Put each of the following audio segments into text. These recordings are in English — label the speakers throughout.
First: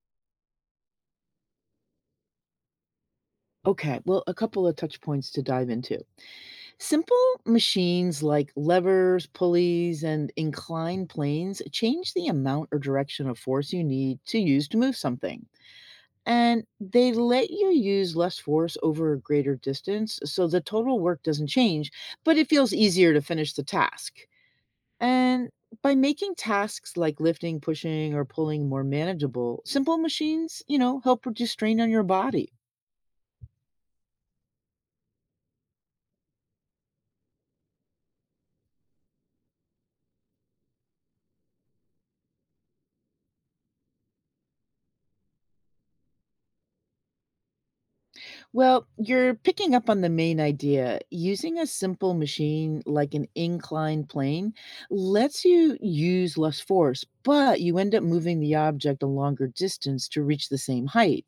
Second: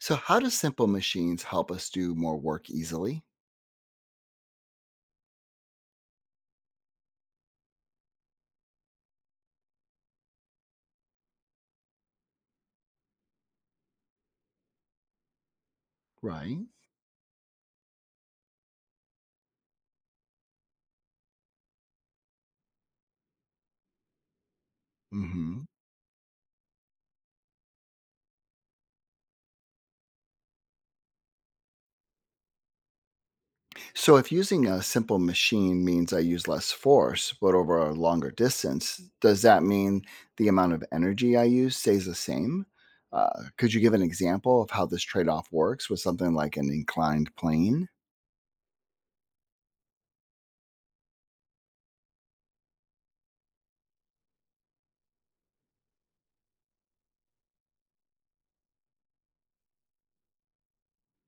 Speaker 1: So, how do simple machines help us do more work easily?
Speaker 2: Okay, well, a couple of touch points to dive into. Simple machines like levers, pulleys, and inclined planes change the amount or direction of force you need to use to move something. And
Speaker 1: Right.
Speaker 2: they let you use less force over a greater distance, so the total work doesn't change, but it feels easier to finish the task. And
Speaker 1: hmm
Speaker 2: by making tasks like lifting, pushing, or pulling more manageable, simple machines, help reduce strain on your body.
Speaker 1: So, if using a simple machine means I use less force, but over a longer distance, does that mean the amount of energy I use stays the same? Could you give an example of how this trade off works with something like an inclined plane?
Speaker 2: Well, you're picking up on the main idea. Using a simple machine like an inclined plane lets you use less force, but you end up moving the object a longer distance to reach the same height.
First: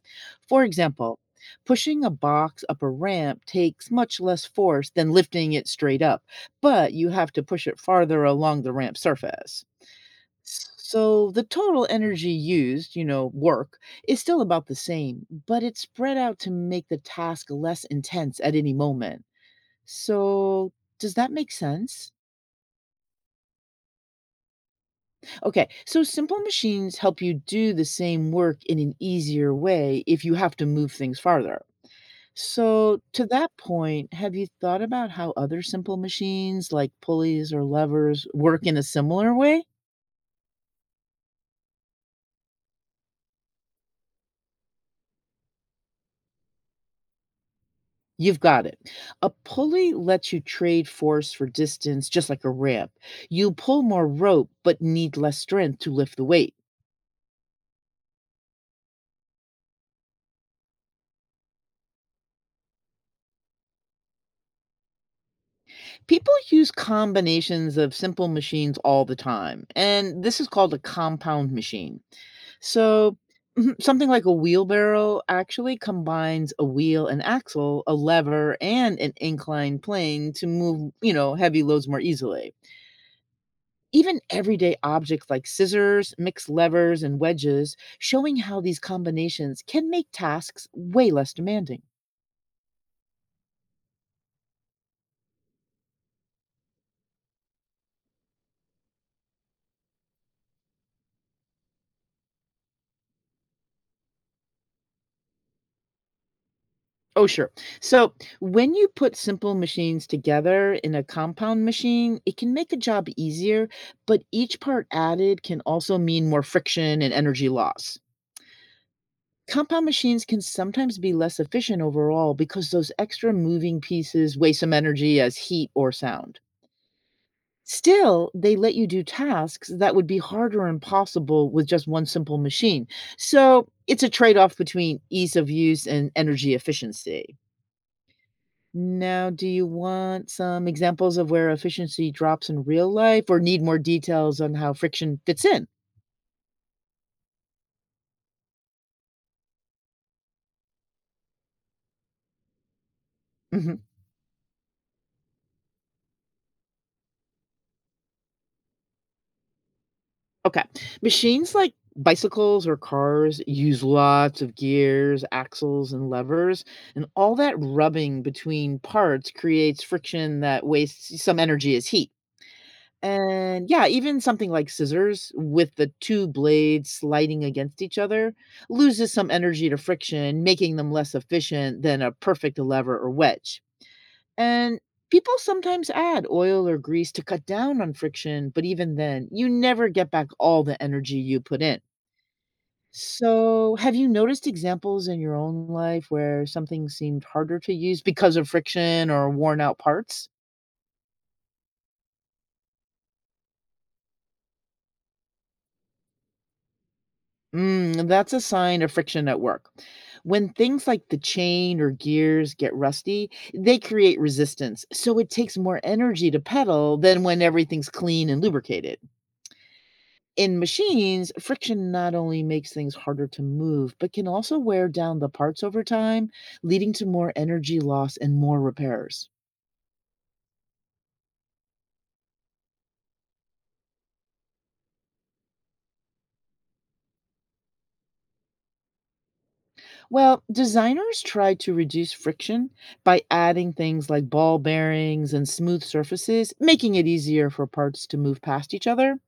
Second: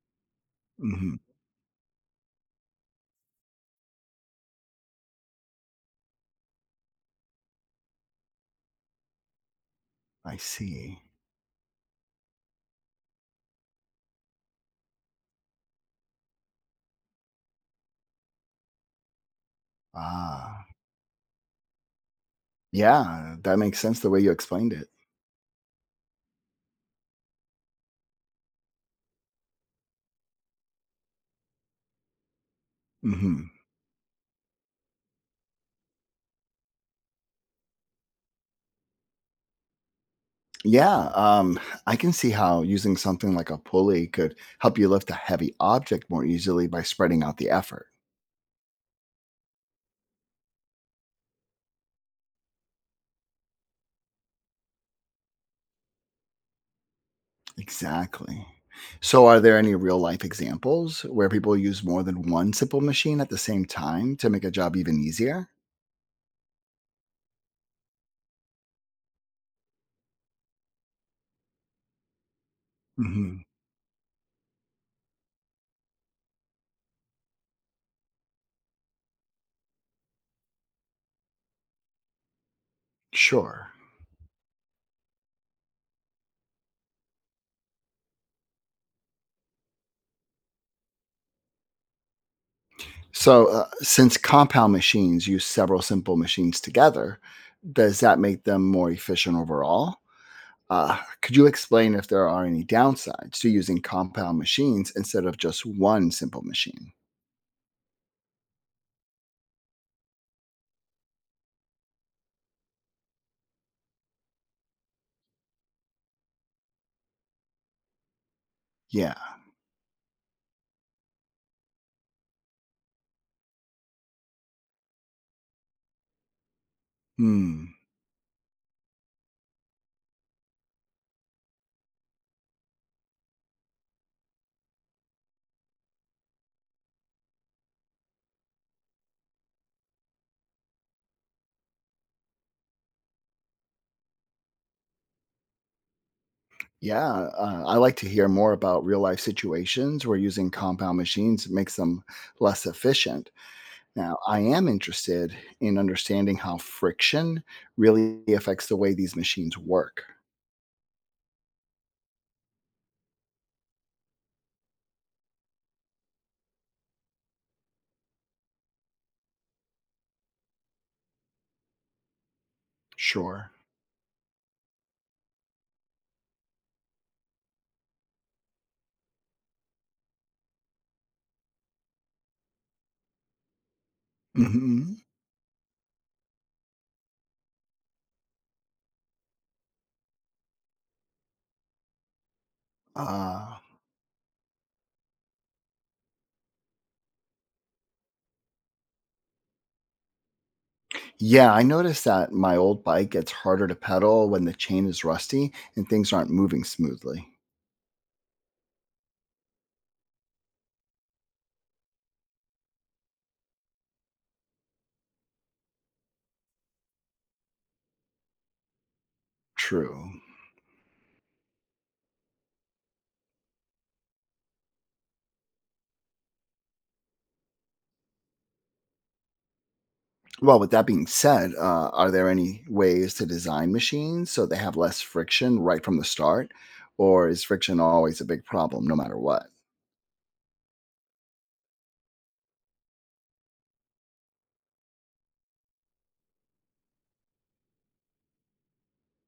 Speaker 2: For
Speaker 1: Hmm.
Speaker 2: example, pushing a box up a ramp takes much less force than lifting it straight up, but you have to push it farther along the ramp surface.
Speaker 1: I see.
Speaker 2: So the total energy used, work, is still about the same, but it's spread out to make the task less intense at any moment.
Speaker 1: Ah,
Speaker 2: So does that make sense?
Speaker 1: yeah, that makes sense the way you explained it.
Speaker 2: Okay, so simple machines help you do the same work in an easier way if you have to move things farther. So, to
Speaker 1: Hmm.
Speaker 2: that point, have you thought about how other simple machines like pulleys or levers work in a similar way?
Speaker 1: Yeah, I can see how using something like a pulley could help you lift a heavy object more easily by spreading out the effort.
Speaker 2: You've got it. A pulley lets you trade force for distance, just like a ramp. You pull more rope, but need less strength to lift the weight.
Speaker 1: Exactly. So, are there any real life examples where people use more than one simple machine at the same time to make a job even easier?
Speaker 2: People use combinations of simple machines all the time, and this is called a compound machine. So,
Speaker 1: Hmm.
Speaker 2: mhm, something like a wheelbarrow actually combines a wheel and axle, a lever, and an inclined plane to move, heavy loads more easily.
Speaker 1: Sure.
Speaker 2: Even everyday objects like scissors, mixed levers, and wedges, showing how these combinations can make tasks way less demanding.
Speaker 1: So, since compound machines use several simple machines together, does that make them more efficient overall? Could you explain if there are any downsides to using compound machines instead of just one simple machine?
Speaker 2: Oh, sure. So, when you put simple machines together in a compound machine, it can make a job easier, but each part added can also mean more friction and energy loss.
Speaker 1: Yeah.
Speaker 2: Compound machines can sometimes be less efficient overall because those extra moving pieces waste some energy as heat or sound.
Speaker 1: Hmm.
Speaker 2: Still, they let you do tasks that would be hard or impossible with just one simple machine. So it's a trade off between ease of use and energy efficiency. Now, do you want some examples of where efficiency drops in real life or need more details on how friction fits in?
Speaker 1: Yeah. I like to hear more about real life situations where using compound machines makes them less efficient. Now, I am interested in understanding how friction really affects the way these machines work.
Speaker 2: Okay. Machines like bicycles or cars use lots of gears, axles, and levers, and all that rubbing between parts creates friction that wastes some energy as heat.
Speaker 1: Sure.
Speaker 2: And yeah, even something like scissors with the two blades sliding against each other loses some energy to friction, making them less efficient than a perfect lever or wedge. And
Speaker 1: Hmm.
Speaker 2: people sometimes add oil or grease to cut down on friction, but even then, you never get back all the energy you put in.
Speaker 1: Uh,
Speaker 2: So, have you noticed examples in your own life where something seemed harder to use because of friction or worn out parts?
Speaker 1: yeah, I noticed that my old bike gets harder to pedal when the chain is rusty and things aren't moving smoothly.
Speaker 2: Mm, that's a sign of friction at work. When things like the chain or gears get rusty, they create resistance. So it takes more energy to pedal than when everything's clean and lubricated.
Speaker 1: True.
Speaker 2: In machines, friction not only makes things harder to move, but can also wear down the parts over time, leading to more energy loss and more repairs.
Speaker 1: Well, with that being said, are there any ways to design machines so they have less friction right from the start? Or is friction always a big problem no matter what?
Speaker 2: Well, designers try to reduce friction by adding things like ball bearings and smooth surfaces, making it easier for parts to move past each other.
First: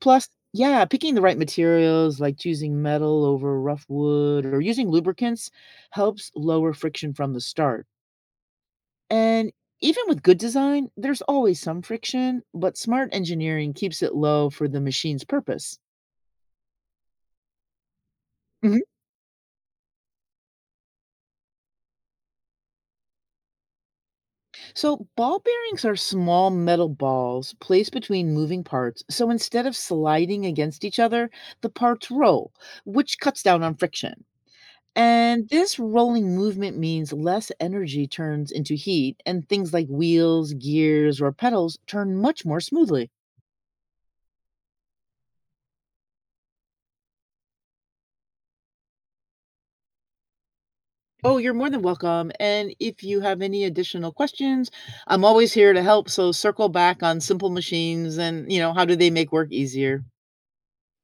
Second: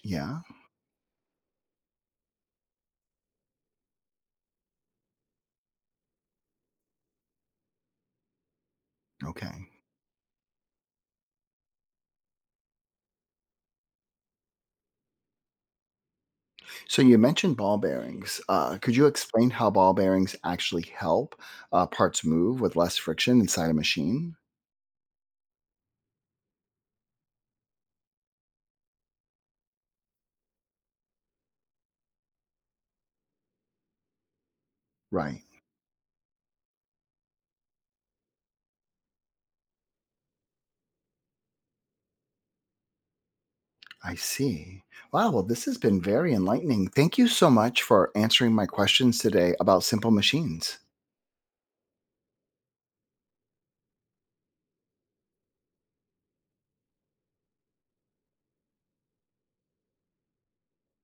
Speaker 2: Plus,
Speaker 1: Yeah.
Speaker 2: yeah, picking the right materials like choosing metal over rough wood or using lubricants helps lower friction from the start. And
Speaker 1: Okay.
Speaker 2: even with good design, there's always some friction, but smart engineering keeps it low for the machine's purpose.
Speaker 1: So you mentioned ball bearings.
Speaker 2: Hmm.
Speaker 1: Could you explain how ball bearings actually help parts move with less friction inside a machine?
Speaker 2: So, ball bearings are small metal balls placed between moving parts. So, instead of sliding against each other, the parts roll, which cuts down on friction.
Speaker 1: Right.
Speaker 2: And this rolling movement means less energy turns into heat, and things like wheels, gears, or pedals turn much more smoothly.
Speaker 1: I see. Wow. Well, this has been very enlightening. Thank you so much for answering my questions today about simple machines.
Speaker 2: Oh, you're more than welcome. And if you have any additional questions, I'm always here to help. So circle back on simple machines and, how do they make work easier?